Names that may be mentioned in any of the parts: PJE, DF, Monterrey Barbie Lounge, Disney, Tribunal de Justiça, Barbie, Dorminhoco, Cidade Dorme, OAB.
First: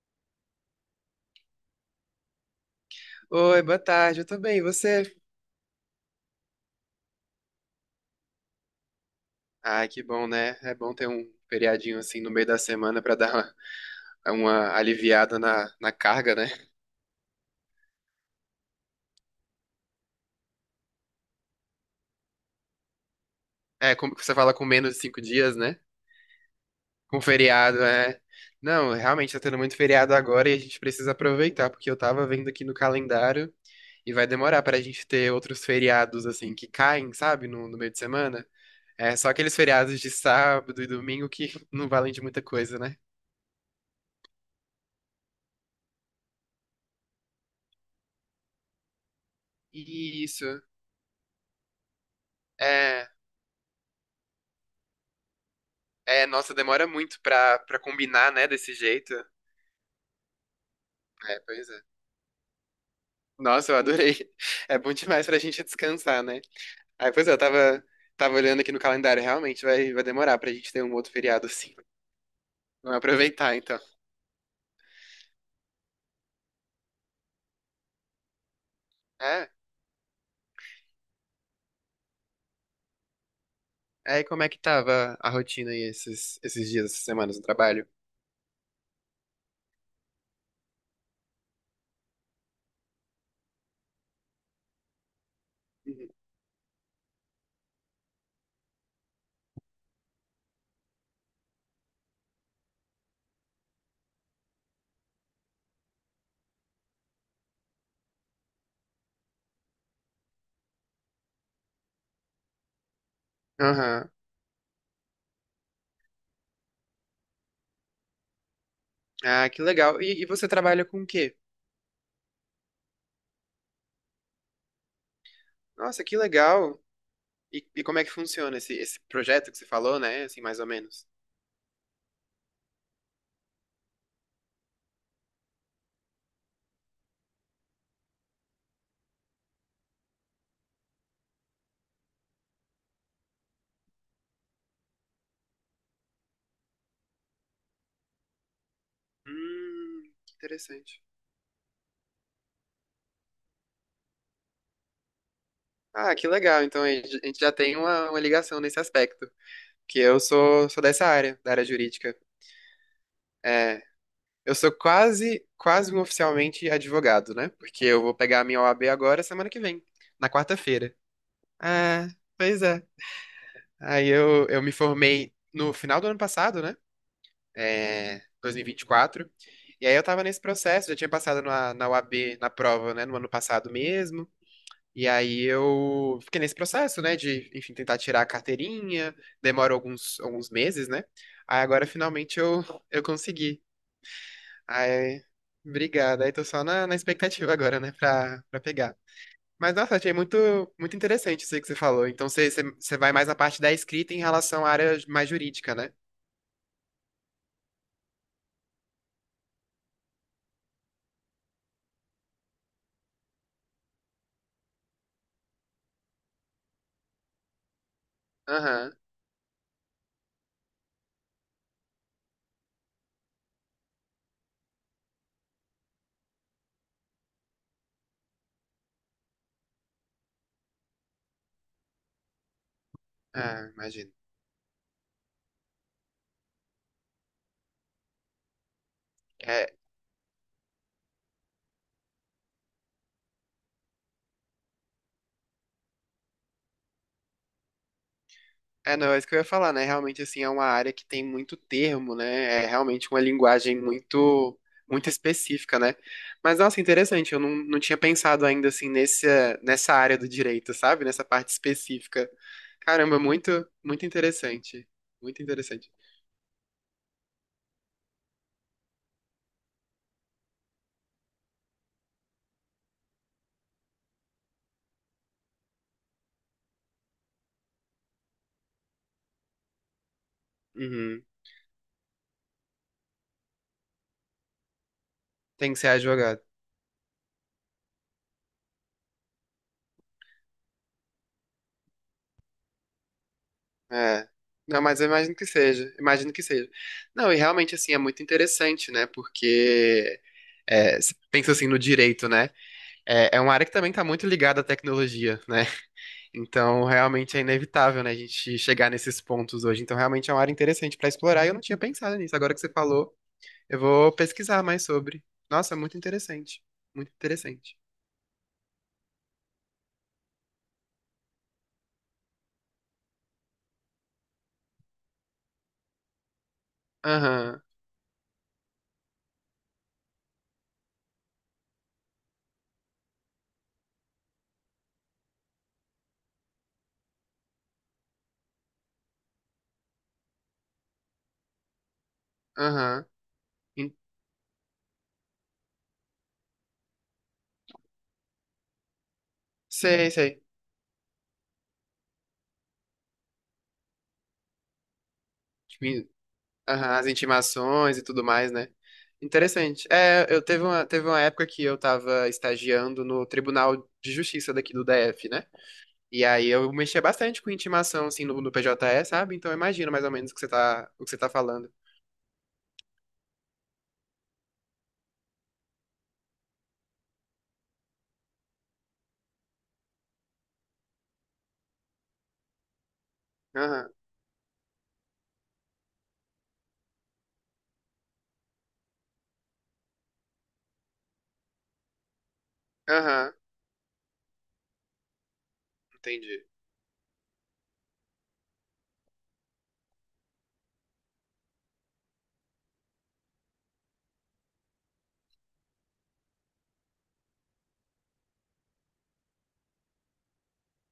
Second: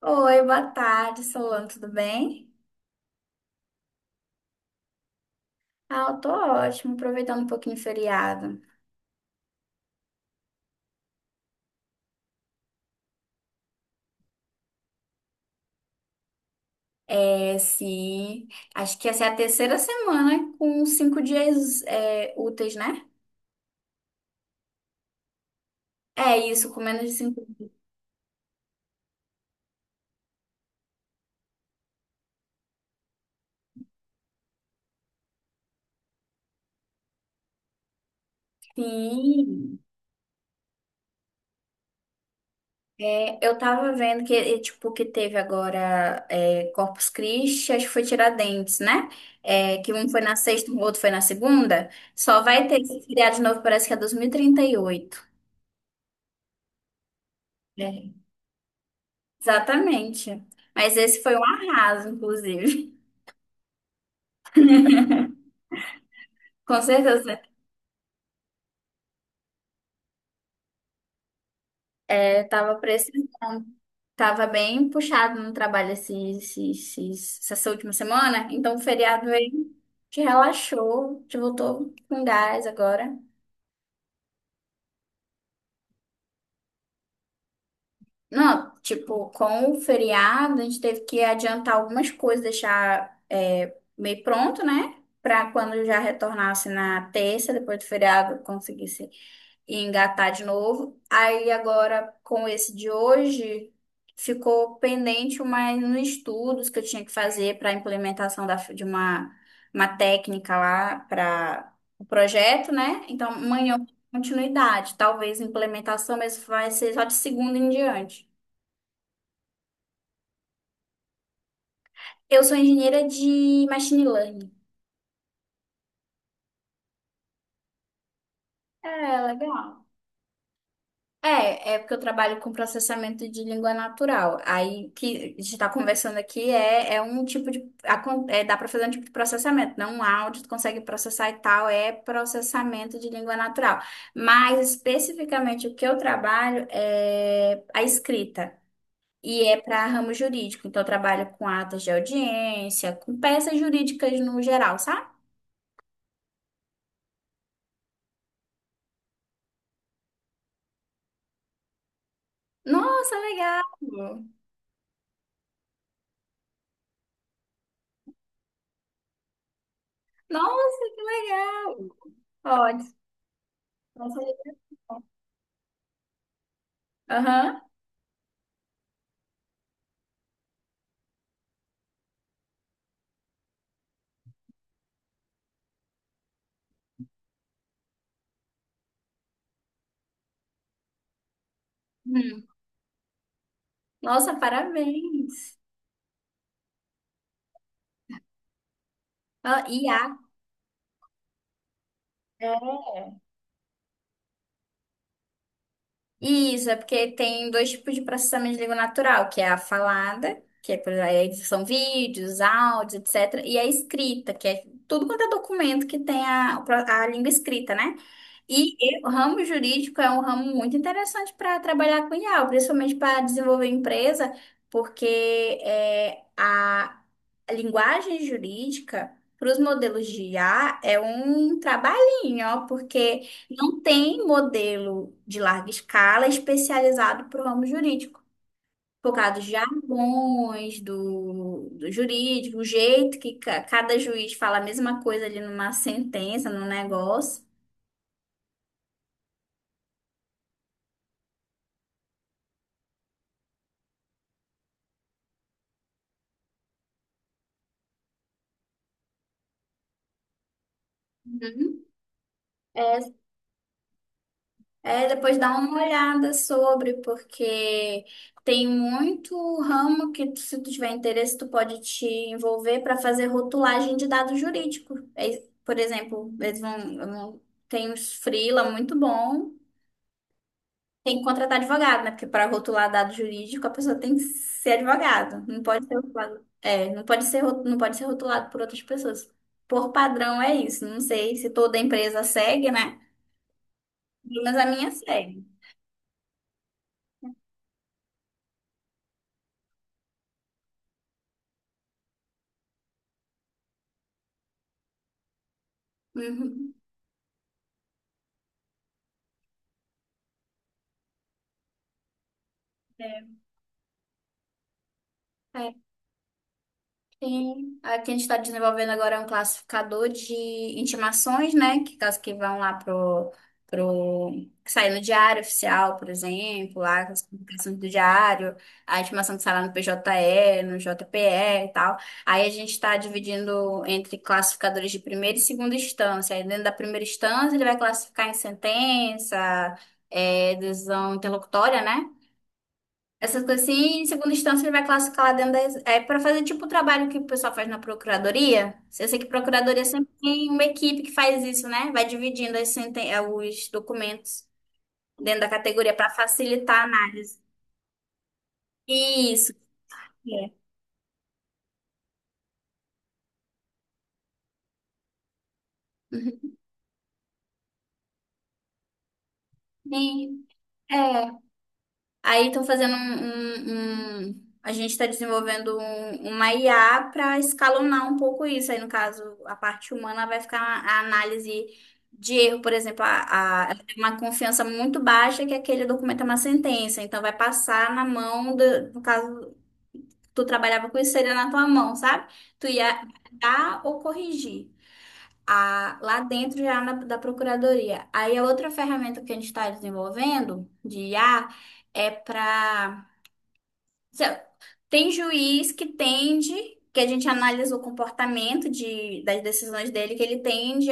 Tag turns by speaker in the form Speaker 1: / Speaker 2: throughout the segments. Speaker 1: Oi, boa tarde, Solano, tudo bem?
Speaker 2: Oi, boa tarde, eu tô bem, e você?
Speaker 1: Ah, eu tô ótimo, aproveitando um pouquinho o feriado.
Speaker 2: Ah, que bom, né? É bom ter um feriadinho assim no meio da semana pra dar uma aliviada na carga, né?
Speaker 1: É, sim, acho que essa é a terceira semana com 5 dias úteis, né?
Speaker 2: É, como que você fala, com menos de 5 dias, né?
Speaker 1: É isso, com menos de
Speaker 2: Com
Speaker 1: cinco.
Speaker 2: feriado, é. Não, realmente tá tendo muito feriado agora e a gente precisa aproveitar, porque eu tava vendo aqui no calendário e vai demorar pra gente ter outros feriados assim que caem, sabe, no meio de semana. É só aqueles
Speaker 1: Sim,
Speaker 2: feriados de sábado e domingo que não valem de muita coisa, né?
Speaker 1: é, eu tava vendo que, tipo, que teve agora Corpus Christi, acho que foi Tiradentes, né? É, que um foi na
Speaker 2: Isso.
Speaker 1: sexta, o outro foi na segunda. Só vai ter esse
Speaker 2: É,
Speaker 1: feriado de novo, parece que é 2038.
Speaker 2: é, nossa, demora muito pra
Speaker 1: É.
Speaker 2: combinar, né, desse jeito.
Speaker 1: Exatamente. Mas esse foi
Speaker 2: É,
Speaker 1: um
Speaker 2: pois é.
Speaker 1: arraso, inclusive.
Speaker 2: Nossa, eu adorei. É bom demais pra gente descansar, né?
Speaker 1: Com
Speaker 2: Aí, pois é,
Speaker 1: certeza.
Speaker 2: tava olhando aqui no calendário, realmente vai demorar pra gente ter um outro feriado assim.
Speaker 1: É, tava
Speaker 2: Vamos aproveitar,
Speaker 1: precisando.
Speaker 2: então.
Speaker 1: Tava bem puxado no trabalho essa última semana. Então, o feriado aí
Speaker 2: É.
Speaker 1: te relaxou, te voltou com gás agora.
Speaker 2: Aí, como é que tava a rotina aí esses dias, essas semanas no trabalho?
Speaker 1: Não, tipo, com o feriado, a gente teve que adiantar algumas coisas, deixar meio pronto, né? Pra quando já
Speaker 2: Uhum.
Speaker 1: retornasse na terça, depois do feriado, conseguisse e engatar de novo. Aí agora, com esse de hoje, ficou pendente mais nos estudos que eu tinha que fazer para a implementação de uma técnica lá para o projeto, né? Então, amanhã eu dou
Speaker 2: Aham.
Speaker 1: continuidade. Talvez implementação, mas vai ser só de segunda em diante.
Speaker 2: Ah, que legal. E você trabalha com o quê?
Speaker 1: Eu sou engenheira de machine learning.
Speaker 2: Nossa, que legal. E como é que funciona esse
Speaker 1: É,
Speaker 2: projeto que você
Speaker 1: legal.
Speaker 2: falou, né? Assim, mais ou menos.
Speaker 1: É porque eu trabalho com processamento de língua natural. Aí o que a gente está conversando aqui é um tipo de. Dá para fazer um tipo de processamento, não um áudio, tu consegue processar e tal, é processamento de língua natural. Mas especificamente o que eu trabalho é a escrita. E é para ramo
Speaker 2: Que
Speaker 1: jurídico. Então, eu
Speaker 2: interessante.
Speaker 1: trabalho com atas de audiência, com peças jurídicas no geral, sabe?
Speaker 2: Ah, que legal. Então a gente já tem uma ligação nesse aspecto, que sou dessa área, da área jurídica.
Speaker 1: Nossa, legal!
Speaker 2: É, eu sou quase, quase um oficialmente advogado, né? Porque eu vou pegar a minha OAB agora semana que vem, na
Speaker 1: Nossa,
Speaker 2: quarta-feira.
Speaker 1: que legal!
Speaker 2: Ah, pois é.
Speaker 1: Ótimo.
Speaker 2: Aí
Speaker 1: Nossa, legal.
Speaker 2: eu me formei no final do ano passado, né?
Speaker 1: Aham.
Speaker 2: É, 2024. E 24. E aí eu tava nesse processo, já tinha passado na OAB, na prova, né? No ano passado mesmo. E aí eu fiquei nesse processo, né, de, enfim, tentar tirar a carteirinha, demora alguns meses, né? Aí agora finalmente
Speaker 1: Hum.
Speaker 2: eu, eu consegui.
Speaker 1: Nossa,
Speaker 2: Aí,
Speaker 1: parabéns.
Speaker 2: obrigado. Aí tô só na expectativa agora, né, pra pegar.
Speaker 1: Ah,
Speaker 2: Mas, nossa,
Speaker 1: IA.
Speaker 2: achei muito, muito interessante isso aí que você falou. Então, você
Speaker 1: É.
Speaker 2: vai mais na parte da escrita em relação à área mais jurídica, né?
Speaker 1: Isso, é porque tem dois tipos de processamento de língua natural, que é a falada, que é, por exemplo, são vídeos, áudios, etcétera, e a escrita, que é tudo quanto é documento que tem a língua escrita, né? E
Speaker 2: Aham.
Speaker 1: e o ramo jurídico é um ramo muito interessante para trabalhar com IA, principalmente para desenvolver empresa, porque a linguagem jurídica para os modelos de IA é um trabalhinho, ó, porque
Speaker 2: Ah,
Speaker 1: não
Speaker 2: imagino.
Speaker 1: tem modelo de larga escala especializado para o ramo jurídico. Por causa dos
Speaker 2: É,
Speaker 1: jargões, do jurídico, o jeito que cada juiz fala a mesma coisa ali numa sentença, num negócio.
Speaker 2: é, não, é isso que eu ia falar, né? Realmente, assim, é uma área que tem muito termo, né? É realmente uma linguagem muito, muito específica, né? Mas, nossa, interessante, eu não, não tinha pensado ainda, assim, nessa área do direito, sabe? Nessa parte
Speaker 1: Uhum.
Speaker 2: específica. Caramba, é muito, muito interessante.
Speaker 1: É, depois
Speaker 2: Muito
Speaker 1: dá uma
Speaker 2: interessante.
Speaker 1: olhada sobre, porque tem muito ramo que, se tu tiver interesse, tu pode te envolver para fazer rotulagem de dados jurídicos. É, por exemplo, eles tem uns freela muito bom, tem
Speaker 2: Uhum.
Speaker 1: que contratar advogado, né? Porque para rotular dado jurídico, a pessoa tem que ser advogado, não
Speaker 2: Tem que
Speaker 1: pode
Speaker 2: ser
Speaker 1: ser
Speaker 2: advogado.
Speaker 1: rotulado, não pode ser rotulado por outras pessoas. Por padrão é isso. Não sei se toda empresa segue, né?
Speaker 2: É.
Speaker 1: Mas a
Speaker 2: Não,
Speaker 1: minha
Speaker 2: mas eu imagino
Speaker 1: segue.
Speaker 2: que seja. Imagino que seja. Não, e realmente, assim, é muito interessante, né? Porque, é, você pensa, assim, no direito, né? É uma área que também está muito ligada à tecnologia, né?
Speaker 1: Uhum.
Speaker 2: Então, realmente é inevitável, né, a gente chegar nesses pontos hoje. Então, realmente é uma área interessante para explorar e eu não tinha pensado nisso. Agora que você falou,
Speaker 1: É.
Speaker 2: eu vou pesquisar mais sobre.
Speaker 1: É,
Speaker 2: Nossa, muito interessante. Muito interessante.
Speaker 1: tem. Aqui a gente está desenvolvendo agora é um classificador de intimações, né? Que caso que vão lá pro que sai no diário oficial, por exemplo, lá as
Speaker 2: Aham,
Speaker 1: publicações do diário, a intimação que sai lá no PJE, no JPE e tal. Aí a gente está dividindo entre classificadores de primeira e segunda instância. Aí dentro da primeira instância ele vai classificar em sentença, decisão interlocutória, né?
Speaker 2: aham.
Speaker 1: Essas coisas assim,
Speaker 2: In-
Speaker 1: e em segunda instância, ele vai classificar lá dentro da. É para fazer tipo o trabalho que o pessoal faz na procuradoria. Eu sei que procuradoria
Speaker 2: Sei,
Speaker 1: sempre
Speaker 2: sei.
Speaker 1: tem uma equipe que faz isso, né? Vai dividindo as os documentos dentro da
Speaker 2: Tipo,
Speaker 1: categoria para facilitar a
Speaker 2: aham, as
Speaker 1: análise.
Speaker 2: intimações e tudo mais, né?
Speaker 1: Isso.
Speaker 2: Interessante. É, eu
Speaker 1: É.
Speaker 2: teve uma época que eu estava estagiando no Tribunal de Justiça daqui do DF, né? E aí
Speaker 1: Uhum.
Speaker 2: eu mexia bastante com intimação, assim, no PJE, sabe? Então eu imagino
Speaker 1: E,
Speaker 2: mais ou menos o que você tá
Speaker 1: é,
Speaker 2: falando.
Speaker 1: Aí estão fazendo A gente está desenvolvendo uma IA para escalonar um pouco isso. Aí, no caso, a parte humana vai ficar a análise de erro, por exemplo, ela
Speaker 2: Aham,
Speaker 1: tem uma confiança muito baixa que aquele documento é uma sentença. Então, vai passar na mão, no caso, tu trabalhava com isso, seria na tua mão, sabe? Tu ia
Speaker 2: aham,
Speaker 1: dar ou corrigir. Lá
Speaker 2: entendi.
Speaker 1: dentro da Procuradoria. Aí a outra ferramenta que a gente está desenvolvendo de IA é para se- Tem juiz que tende, que a gente analisa o comportamento das decisões dele, que ele tende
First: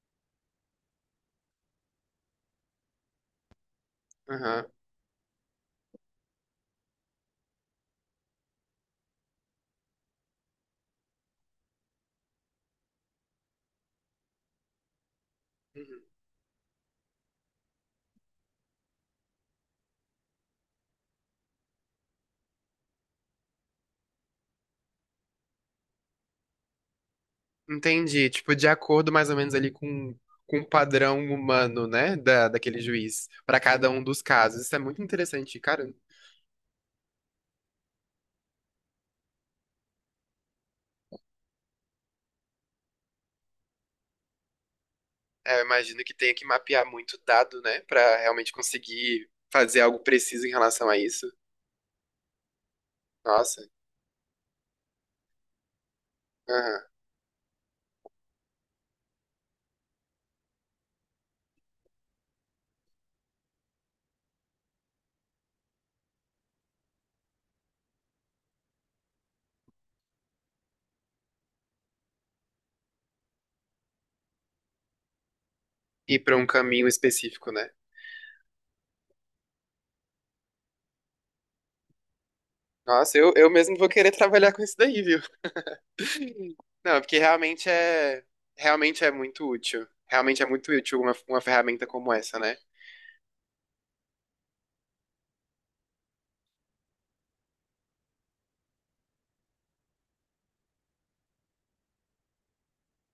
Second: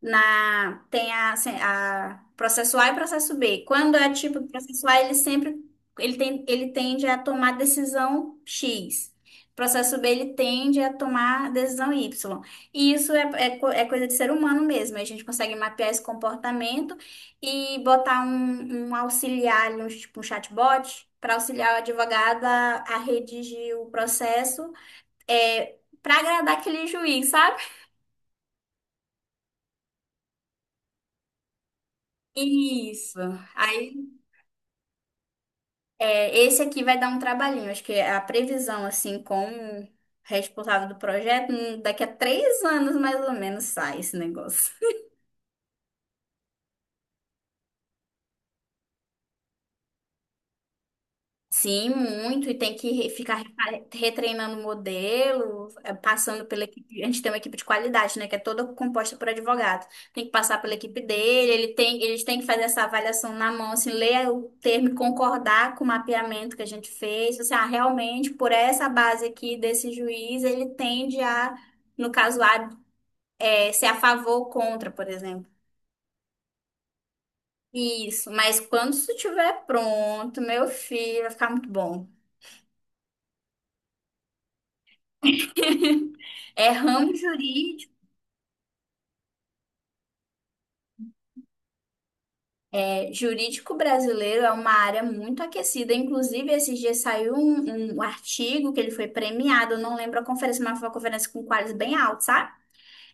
Speaker 1: assim, a processo A e processo B. Quando é tipo
Speaker 2: Aham,
Speaker 1: processo A, ele sempre ele tem, ele tende a tomar decisão X. Processo B, ele tende a tomar decisão Y. E isso é coisa de ser humano mesmo. A gente consegue mapear esse
Speaker 2: uhum.
Speaker 1: comportamento e botar um auxiliar, ali, um, tipo um chatbot, para auxiliar o advogado a redigir o processo é, para agradar aquele juiz, sabe?
Speaker 2: Entendi. Tipo, de acordo mais ou menos ali com o padrão humano, né? Daquele
Speaker 1: Isso.
Speaker 2: juiz, pra cada um dos casos. Isso é muito interessante, cara.
Speaker 1: É, esse aqui vai dar um trabalhinho. Acho que a previsão, assim, com o responsável do projeto, daqui a 3 anos mais ou menos sai esse negócio.
Speaker 2: É, eu imagino que tenha que mapear muito dado, né? Pra realmente conseguir fazer algo preciso em relação a isso.
Speaker 1: Sim, muito, e tem que ficar
Speaker 2: Nossa,
Speaker 1: retreinando o modelo, passando pela
Speaker 2: aham.
Speaker 1: equipe. A gente tem uma equipe de qualidade, né? Que é toda composta por advogado. Tem que passar pela equipe dele, eles têm que fazer essa avaliação na mão, assim, ler o termo e concordar com o mapeamento que a gente fez. Assim, ah, realmente, por essa base aqui desse juiz, ele tende a, no caso A, ser a favor ou contra, por exemplo.
Speaker 2: Ir pra um caminho específico, né?
Speaker 1: Isso, mas quando isso estiver pronto, meu filho, vai ficar muito bom.
Speaker 2: Nossa, eu mesmo vou querer trabalhar com isso daí, viu?
Speaker 1: É
Speaker 2: Não, é
Speaker 1: ramo
Speaker 2: porque
Speaker 1: jurídico.
Speaker 2: realmente é muito útil. Realmente é muito útil uma ferramenta como essa, né?
Speaker 1: É, jurídico brasileiro é uma área muito aquecida. Inclusive, esses dias saiu um artigo que ele foi premiado. Eu não lembro a conferência, mas foi uma conferência com quadros bem altos, sabe?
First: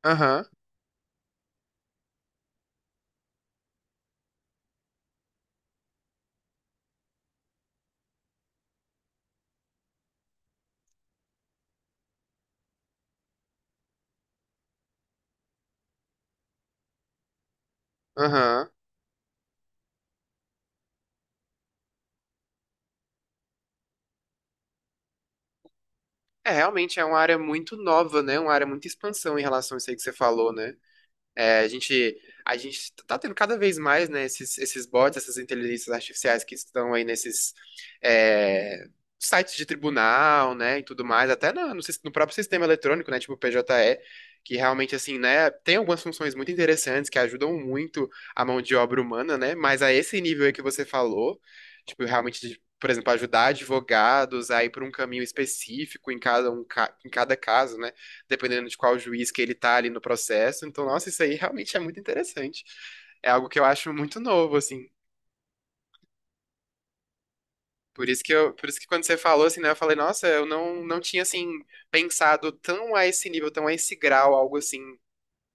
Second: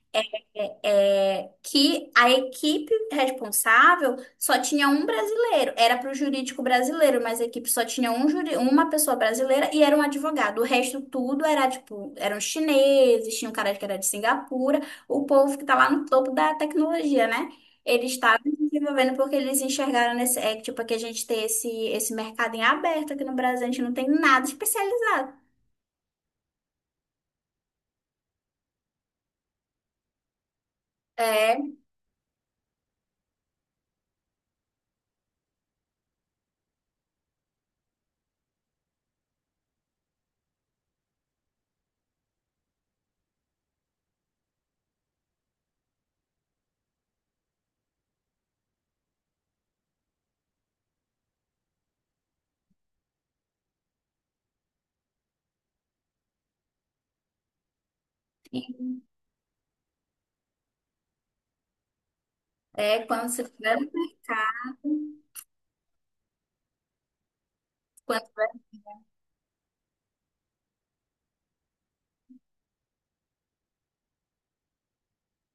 Speaker 2: Aham,
Speaker 1: Que a equipe responsável só tinha um brasileiro. Era para o jurídico brasileiro, mas a equipe só tinha uma pessoa brasileira e era um advogado. O resto tudo era tipo, eram chineses, tinha um cara que era de Singapura, o povo que tá lá no topo da tecnologia, né? Eles estavam
Speaker 2: aham.
Speaker 1: desenvolvendo porque eles enxergaram nesse, tipo, que a gente tem esse mercado em aberto aqui no Brasil, a gente não tem nada especializado.
Speaker 2: É, realmente é uma área muito nova, né? Uma área muito expansão em relação a isso aí que você falou, né? É,
Speaker 1: É,
Speaker 2: a gente tá tendo cada vez mais, né, esses bots, essas inteligências artificiais que estão aí nesses é, sites de tribunal, né, e tudo mais, até no próprio sistema eletrônico, né, tipo o PJE, que realmente, assim, né, tem algumas funções muito interessantes que ajudam muito a mão de obra humana, né, mas a esse nível aí que você falou, tipo, realmente, de, por exemplo, ajudar advogados a ir por um caminho específico em cada caso, né, dependendo de qual juiz que ele tá ali no processo. Então, nossa, isso aí realmente é muito interessante.
Speaker 1: é quando
Speaker 2: É
Speaker 1: se
Speaker 2: algo que eu
Speaker 1: tiver no
Speaker 2: acho muito novo,
Speaker 1: mercado,
Speaker 2: assim.
Speaker 1: quando
Speaker 2: Por isso que quando você falou assim, né, eu falei, nossa, eu não, não tinha assim pensado tão a esse nível, tão a esse grau, algo assim,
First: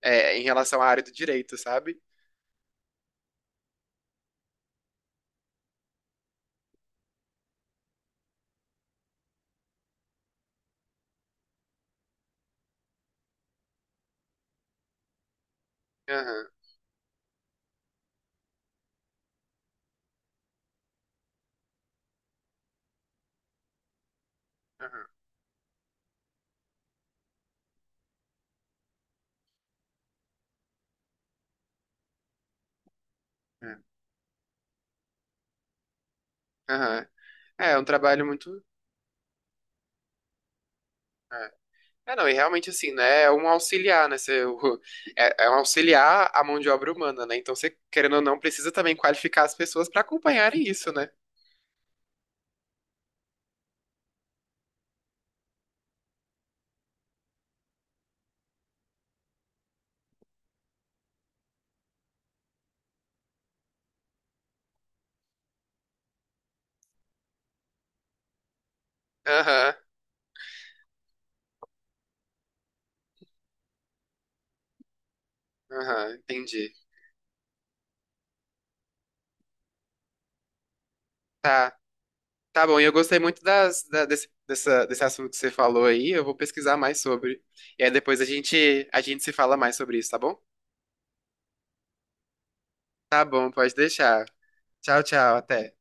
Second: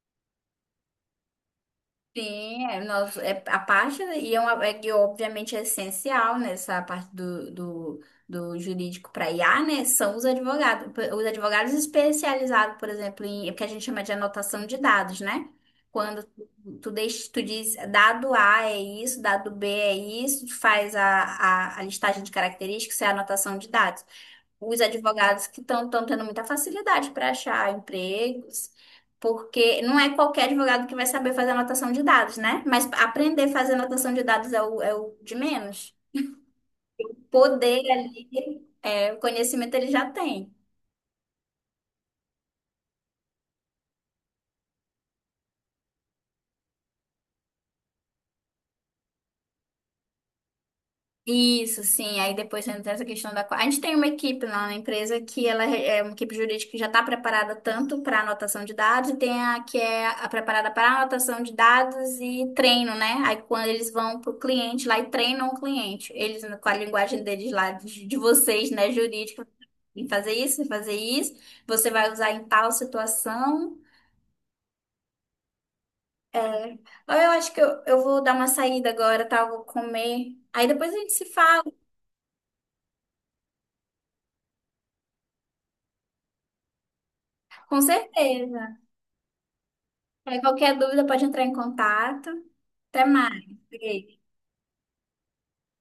Speaker 2: é, em relação à área do direito, sabe?
Speaker 1: Sim, é, nós, é a parte, né, e é, uma, é que obviamente é essencial nessa parte do jurídico para IA, né? São os advogados especializados, por exemplo, é o que a gente chama de anotação de dados, né? Quando
Speaker 2: Aham,
Speaker 1: deixa, tu diz dado A é isso, dado B é isso, tu faz a listagem de características, isso é a anotação de dados os
Speaker 2: aham,
Speaker 1: advogados que estão tendo muita facilidade para achar empregos, porque não é qualquer advogado que vai saber fazer anotação de dados, né? Mas aprender a fazer
Speaker 2: é,
Speaker 1: anotação de dados é o, de menos.
Speaker 2: aham. É
Speaker 1: Poder
Speaker 2: um trabalho
Speaker 1: ali,
Speaker 2: muito.
Speaker 1: o conhecimento ele já tem.
Speaker 2: É. É, não, e realmente assim, né? É um auxiliar, né? É um auxiliar à mão de obra humana, né? Então você, querendo ou não, precisa também qualificar as pessoas para acompanharem isso, né?
Speaker 1: Isso, sim. Aí depois entra essa questão da. A gente tem uma equipe lá na empresa que ela é uma equipe jurídica que já está preparada tanto para anotação de dados e tem a que é a preparada para anotação de dados e treino, né? Aí quando eles vão para o cliente lá e treinam o cliente, eles com a linguagem deles lá, de vocês, né, jurídica,
Speaker 2: Aham.
Speaker 1: em fazer isso, você vai usar em tal situação.
Speaker 2: Aham,
Speaker 1: É.
Speaker 2: entendi.
Speaker 1: Eu acho que eu vou dar uma saída agora, tá? Eu vou comer. Aí depois a gente se fala,
Speaker 2: Tá, tá bom. E eu gostei muito das, da- desse, dessa, desse assunto que você falou aí. Eu vou pesquisar mais sobre.
Speaker 1: com
Speaker 2: E aí depois
Speaker 1: certeza.
Speaker 2: a gente se fala mais sobre isso, tá
Speaker 1: Aí
Speaker 2: bom?
Speaker 1: qualquer dúvida pode entrar em contato. Até
Speaker 2: Tá
Speaker 1: mais.
Speaker 2: bom, pode
Speaker 1: Beijo.
Speaker 2: deixar. Tchau, tchau, até.